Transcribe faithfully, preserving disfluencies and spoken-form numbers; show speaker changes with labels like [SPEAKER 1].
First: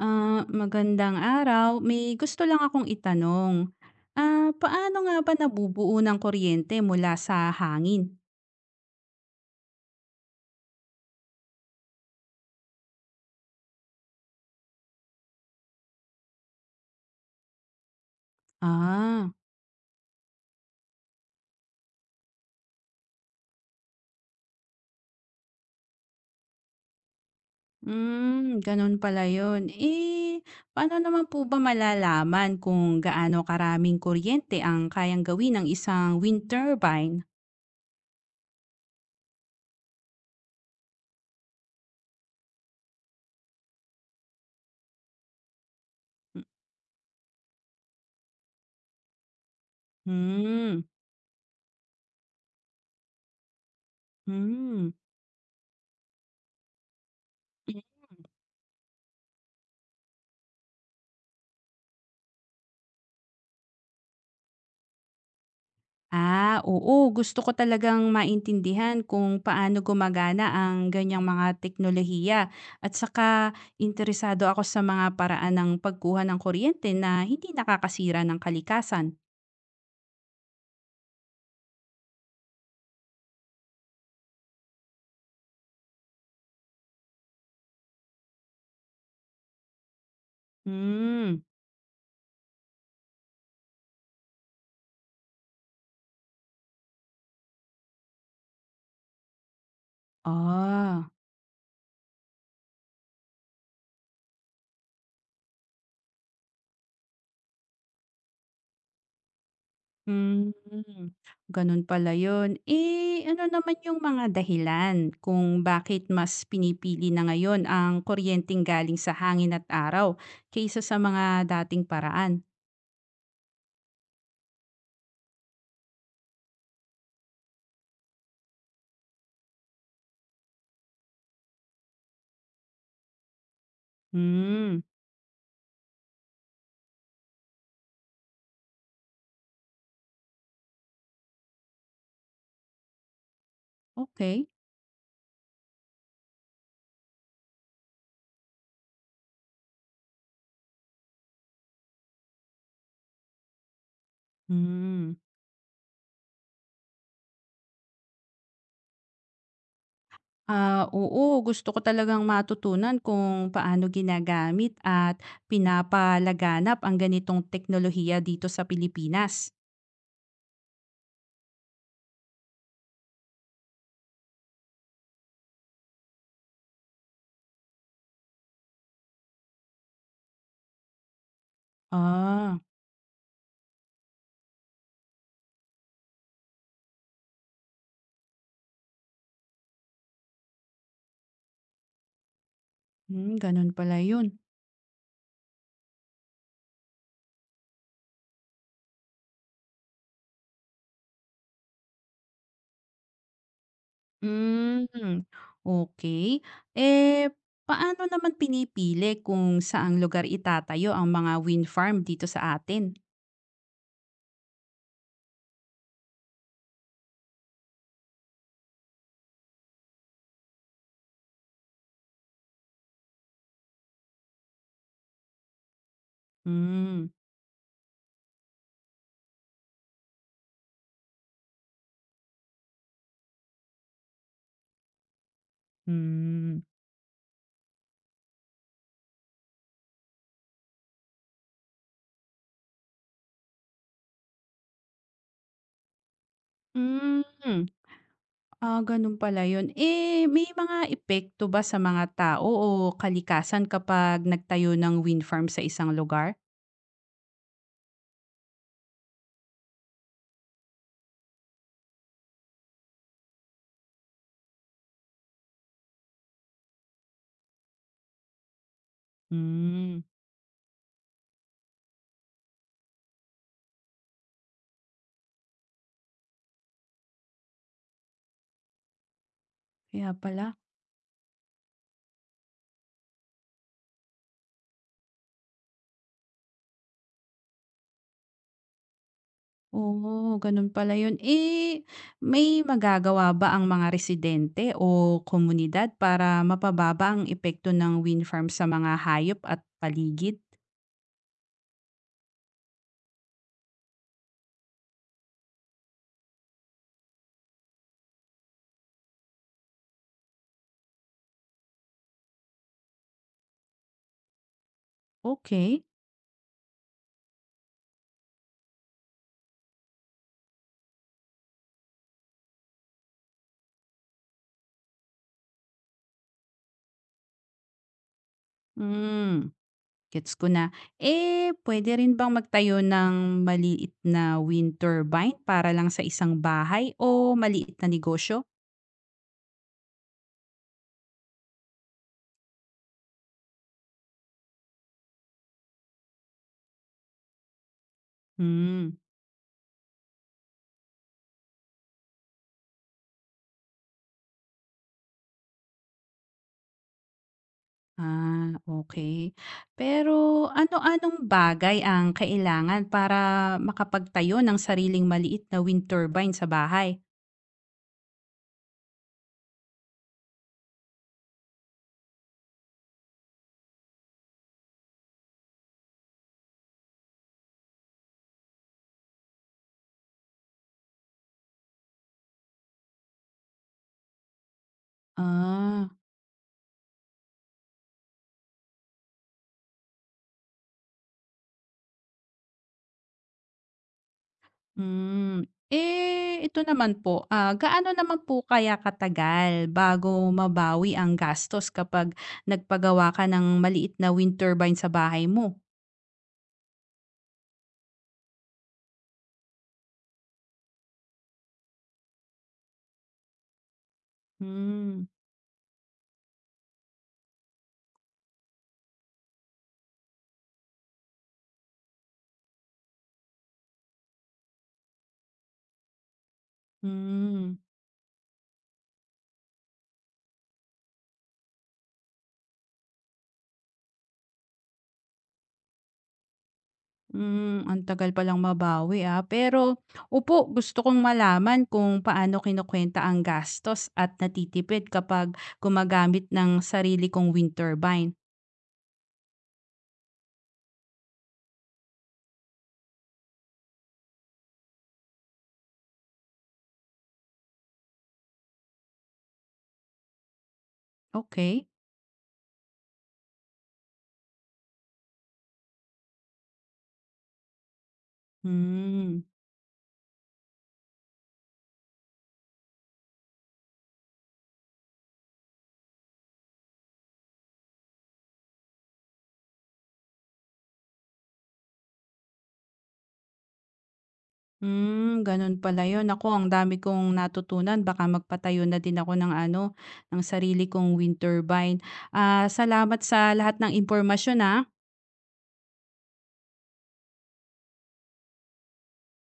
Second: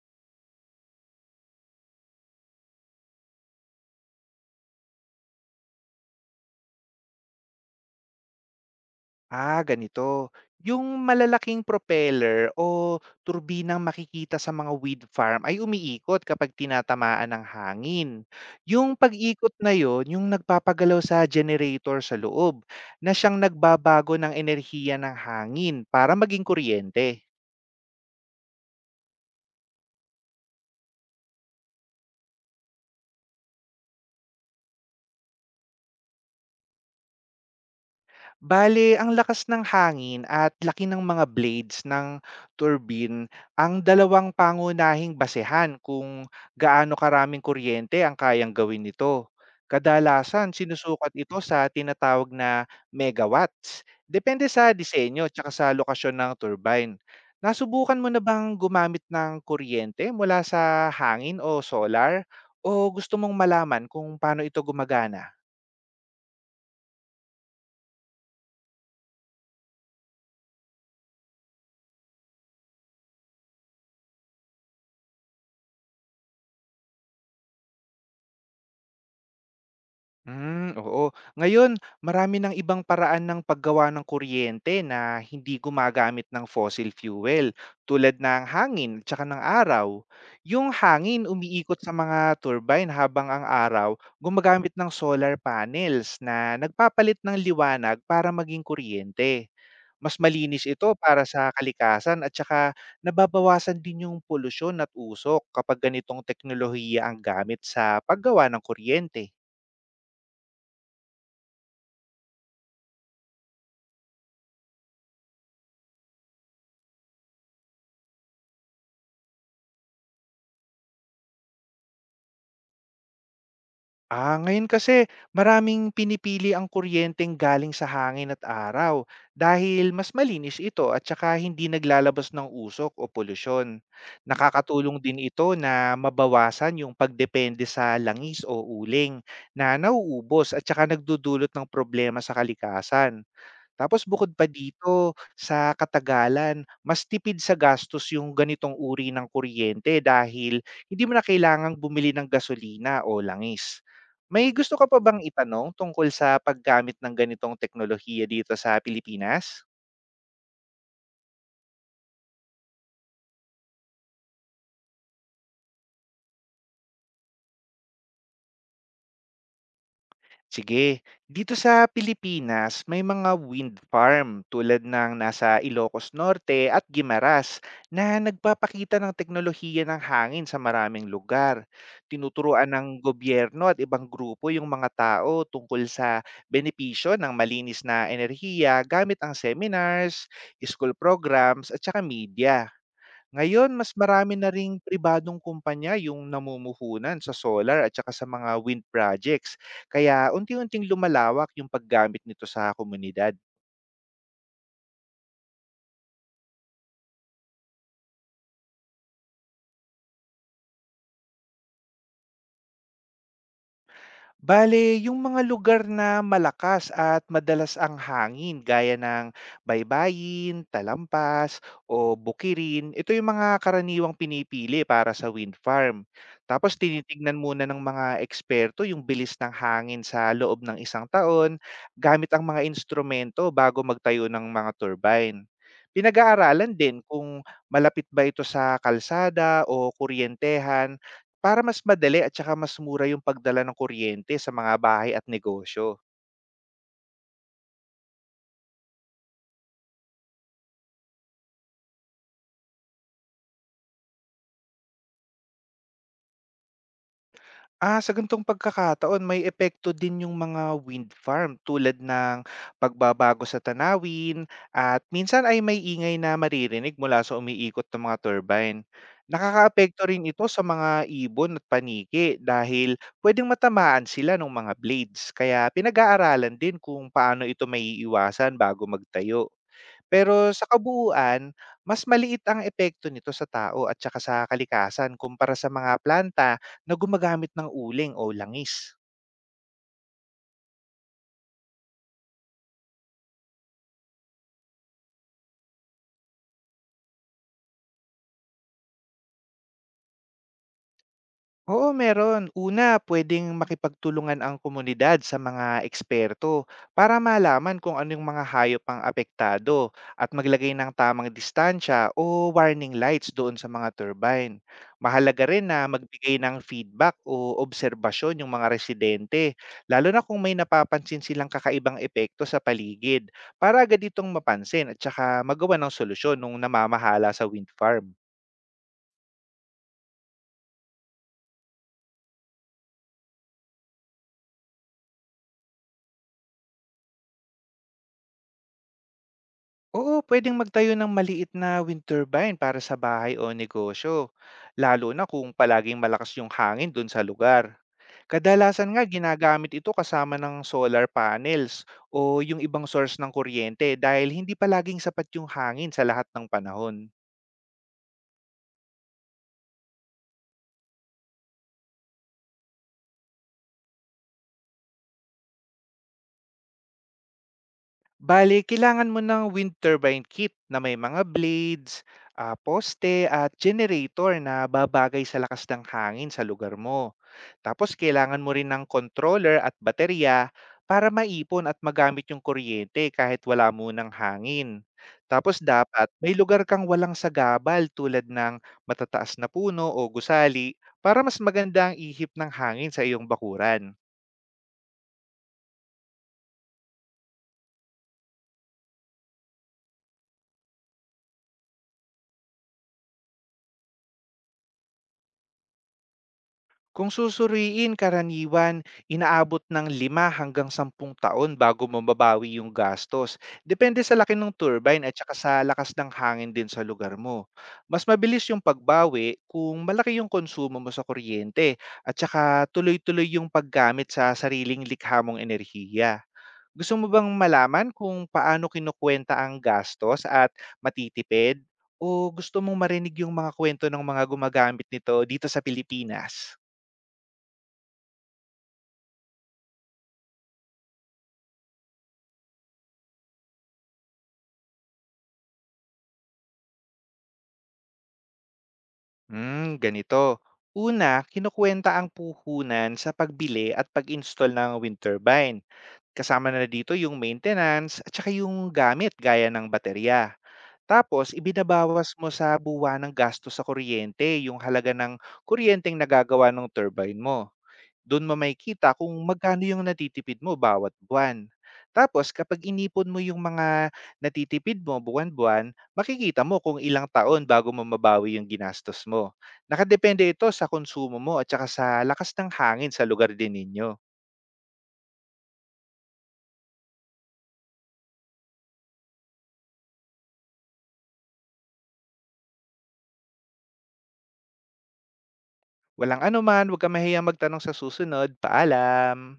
[SPEAKER 1] Ah, magandang araw. May gusto lang akong itanong. Ah, paano nga ba nabubuo ng kuryente mula sa hangin?
[SPEAKER 2] Ah, ganito. Yung malalaking propeller o turbinang makikita sa mga wind farm ay umiikot kapag tinatamaan ng hangin. Yung
[SPEAKER 1] Ah,
[SPEAKER 2] pag-ikot na yon, yung nagpapagalaw sa generator sa loob, na siyang nagbabago ng enerhiya ng hangin para maging kuryente.
[SPEAKER 1] mm, ganun pala yun. Eh, paano naman po ba malalaman kung gaano karaming kuryente ang kayang gawin ng isang wind turbine?
[SPEAKER 2] Bale, ang lakas ng hangin at laki ng mga blades ng turbine ang dalawang pangunahing basehan kung gaano karaming kuryente ang kayang gawin nito. Kadalasan,
[SPEAKER 1] Hmm,
[SPEAKER 2] sinusukat ito sa tinatawag na megawatts, depende sa
[SPEAKER 1] hmm.
[SPEAKER 2] disenyo at sa lokasyon ng turbine. Nasubukan mo na bang gumamit ng kuryente mula sa hangin o solar? O gusto mong malaman kung paano ito gumagana?
[SPEAKER 1] Ah, oo. Gusto ko talagang maintindihan kung paano gumagana ang ganyang mga teknolohiya. At saka interesado ako sa mga paraan ng pagkuha ng kuryente na hindi nakakasira ng kalikasan.
[SPEAKER 2] Hmm, oo. Ngayon, marami ng ibang paraan ng paggawa ng kuryente na hindi gumagamit ng fossil fuel, tulad ng hangin at saka ng araw. Yung hangin
[SPEAKER 1] Hmm.
[SPEAKER 2] umiikot sa mga turbine, habang ang araw gumagamit ng solar panels na nagpapalit ng liwanag para maging kuryente. Mas malinis ito
[SPEAKER 1] Ah.
[SPEAKER 2] para sa kalikasan, at saka nababawasan din yung polusyon at usok kapag ganitong teknolohiya ang gamit sa paggawa ng kuryente.
[SPEAKER 1] Hmm. Ganun pala yun. Eh, ano naman yung mga dahilan kung bakit mas pinipili na ngayon ang kuryenteng galing sa hangin at araw kaysa sa mga dating paraan?
[SPEAKER 2] Ah, ngayon kasi maraming pinipili ang kuryenteng galing sa hangin at araw, dahil mas malinis ito at saka hindi naglalabas ng usok o polusyon.
[SPEAKER 1] Hmm.
[SPEAKER 2] Nakakatulong din ito na mabawasan yung pagdepende sa langis o uling na nauubos at saka nagdudulot ng problema sa kalikasan. Tapos, bukod
[SPEAKER 1] Okay.
[SPEAKER 2] pa dito, sa katagalan, mas tipid sa gastos yung ganitong uri ng kuryente, dahil hindi mo na kailangang bumili ng gasolina o langis. May gusto ka pa
[SPEAKER 1] Hmm.
[SPEAKER 2] bang itanong tungkol sa paggamit ng ganitong teknolohiya dito sa Pilipinas?
[SPEAKER 1] Ah, oo, gusto ko talagang matutunan kung paano ginagamit at pinapalaganap ang ganitong teknolohiya dito sa Pilipinas.
[SPEAKER 2] Sige, dito sa Pilipinas may mga wind farm tulad ng nasa Ilocos Norte at Guimaras na nagpapakita ng teknolohiya ng hangin sa maraming lugar.
[SPEAKER 1] Ah,
[SPEAKER 2] Tinuturuan ng gobyerno at ibang grupo yung mga tao tungkol sa benepisyo ng malinis na enerhiya gamit ang seminars, school programs at saka media.
[SPEAKER 1] hmm, ganun
[SPEAKER 2] Ngayon, mas
[SPEAKER 1] pala
[SPEAKER 2] marami
[SPEAKER 1] yun.
[SPEAKER 2] na ring pribadong kumpanya yung namumuhunan sa solar at saka sa mga wind projects, kaya unti-unting lumalawak yung paggamit nito sa komunidad.
[SPEAKER 1] Hmm, okay. Eh, paano naman pinipili kung saang lugar itatayo ang mga wind farm dito sa atin?
[SPEAKER 2] Bale, yung mga lugar na malakas at madalas ang hangin, gaya ng baybayin, talampas o bukirin, ito yung mga karaniwang pinipili para sa wind farm. Tapos,
[SPEAKER 1] Hmm.
[SPEAKER 2] tinitignan muna ng mga eksperto yung bilis ng hangin sa loob ng isang taon gamit ang mga instrumento bago magtayo ng mga turbine.
[SPEAKER 1] Hmm.
[SPEAKER 2] Pinag-aaralan din kung malapit ba ito sa kalsada o kuryentehan, para mas madali at saka mas mura yung pagdala ng kuryente sa mga bahay at negosyo.
[SPEAKER 1] Hmm. Ah, ganun pala yun. Eh, may mga epekto ba sa mga tao o kalikasan kapag nagtayo ng wind farm sa isang lugar?
[SPEAKER 2] Ah, sa ganitong pagkakataon, may epekto din yung mga wind farm, tulad ng pagbabago sa tanawin at minsan ay may ingay na maririnig mula sa umiikot ng mga turbine.
[SPEAKER 1] Hmm,
[SPEAKER 2] Nakakaapekto rin ito sa mga ibon at paniki, dahil pwedeng matamaan sila ng mga blades, kaya pinag-aaralan din kung paano ito may maiiwasan bago magtayo.
[SPEAKER 1] kaya
[SPEAKER 2] Pero
[SPEAKER 1] pala.
[SPEAKER 2] sa kabuuan, mas maliit ang epekto nito sa tao at saka sa kalikasan kumpara sa mga planta na gumagamit ng uling o langis.
[SPEAKER 1] Oo, ganun pala yun. Eh, may magagawa ba ang mga residente o komunidad para mapababa ang epekto ng wind farm sa mga hayop at paligid?
[SPEAKER 2] Oo, meron. Una, pwedeng makipagtulungan ang komunidad sa mga eksperto para malaman kung anong mga hayop ang apektado, at maglagay ng tamang distansya o warning lights doon sa mga turbine. Mahalaga rin
[SPEAKER 1] Okay.
[SPEAKER 2] na magbigay ng feedback o obserbasyon yung mga residente, lalo na kung may napapansin silang kakaibang epekto sa paligid, para agad itong mapansin at saka magawa ng solusyon nung namamahala sa wind farm.
[SPEAKER 1] Hmm. Gets ko na. Eh, puwede rin bang magtayo ng maliit na wind turbine para lang sa isang bahay o maliit na negosyo?
[SPEAKER 2] Oo, pwedeng magtayo ng maliit na wind turbine para sa bahay o negosyo, lalo na kung palaging malakas yung hangin do'n sa lugar. Kadalasan
[SPEAKER 1] Hmm.
[SPEAKER 2] nga, ginagamit ito kasama ng solar panels o yung ibang source ng kuryente, dahil hindi palaging sapat yung hangin sa lahat ng panahon.
[SPEAKER 1] Ah, okay. Pero ano-anong bagay ang kailangan para makapagtayo ng sariling maliit na wind turbine sa bahay?
[SPEAKER 2] Bale, kailangan mo ng wind turbine kit na may mga blades, ah, poste at generator na babagay sa lakas ng hangin sa lugar mo. Tapos, kailangan mo rin ng controller at baterya para maipon at magamit yung kuryente kahit wala munang hangin. Tapos,
[SPEAKER 1] Ah.
[SPEAKER 2] dapat may lugar kang walang sagabal, tulad ng matataas na puno o gusali, para mas maganda ang ihip ng hangin sa iyong bakuran.
[SPEAKER 1] Hmm. Eh, ito naman po, ah, gaano naman po kaya katagal bago mabawi ang gastos kapag nagpagawa ka ng maliit na wind turbine sa bahay mo?
[SPEAKER 2] Kung susuriin, karaniwan inaabot ng lima hanggang sampung taon bago mababawi yung gastos, depende sa laki ng
[SPEAKER 1] Hmm,
[SPEAKER 2] turbine at saka sa lakas ng hangin din sa lugar mo. Mas mabilis yung pagbawi kung malaki yung konsumo mo sa kuryente at saka tuloy-tuloy yung paggamit sa sariling likha mong enerhiya. Gusto mo bang
[SPEAKER 1] hmm,
[SPEAKER 2] malaman kung paano kinukwenta ang gastos at matitipid? O gusto mong marinig yung mga kwento ng mga gumagamit nito dito sa Pilipinas?
[SPEAKER 1] hmm, ang tagal palang mabawi, ah. Pero opo, gusto kong malaman kung paano kinukuwenta ang gastos at natitipid kapag gumagamit ng sarili kong wind turbine.
[SPEAKER 2] Hmm, ganito. Una, kinukuwenta ang puhunan sa pagbili at pag-install ng wind turbine. Kasama na dito yung maintenance at saka yung gamit gaya ng baterya. Tapos,
[SPEAKER 1] Okay.
[SPEAKER 2] ibinabawas mo sa buwan ng gasto sa kuryente yung halaga ng kuryenteng nagagawa ng turbine mo. Do'n mo makikita kung
[SPEAKER 1] Hmm.
[SPEAKER 2] magkano yung natitipid mo bawat buwan. Tapos, kapag inipon mo yung mga natitipid mo buwan-buwan, makikita mo kung ilang taon bago mo mabawi yung ginastos mo. Nakadepende ito sa konsumo mo at saka sa lakas ng hangin sa lugar din ninyo.
[SPEAKER 1] Hmm, ganun pala yun. Ako ang dami kong natutunan. Baka magpatayo na din ako ng ano, ng sarili kong wind turbine. Ah, salamat sa lahat ng impormasyon, ah.
[SPEAKER 2] Walang anuman, 'wag kang mahiyang magtanong sa susunod. Paalam.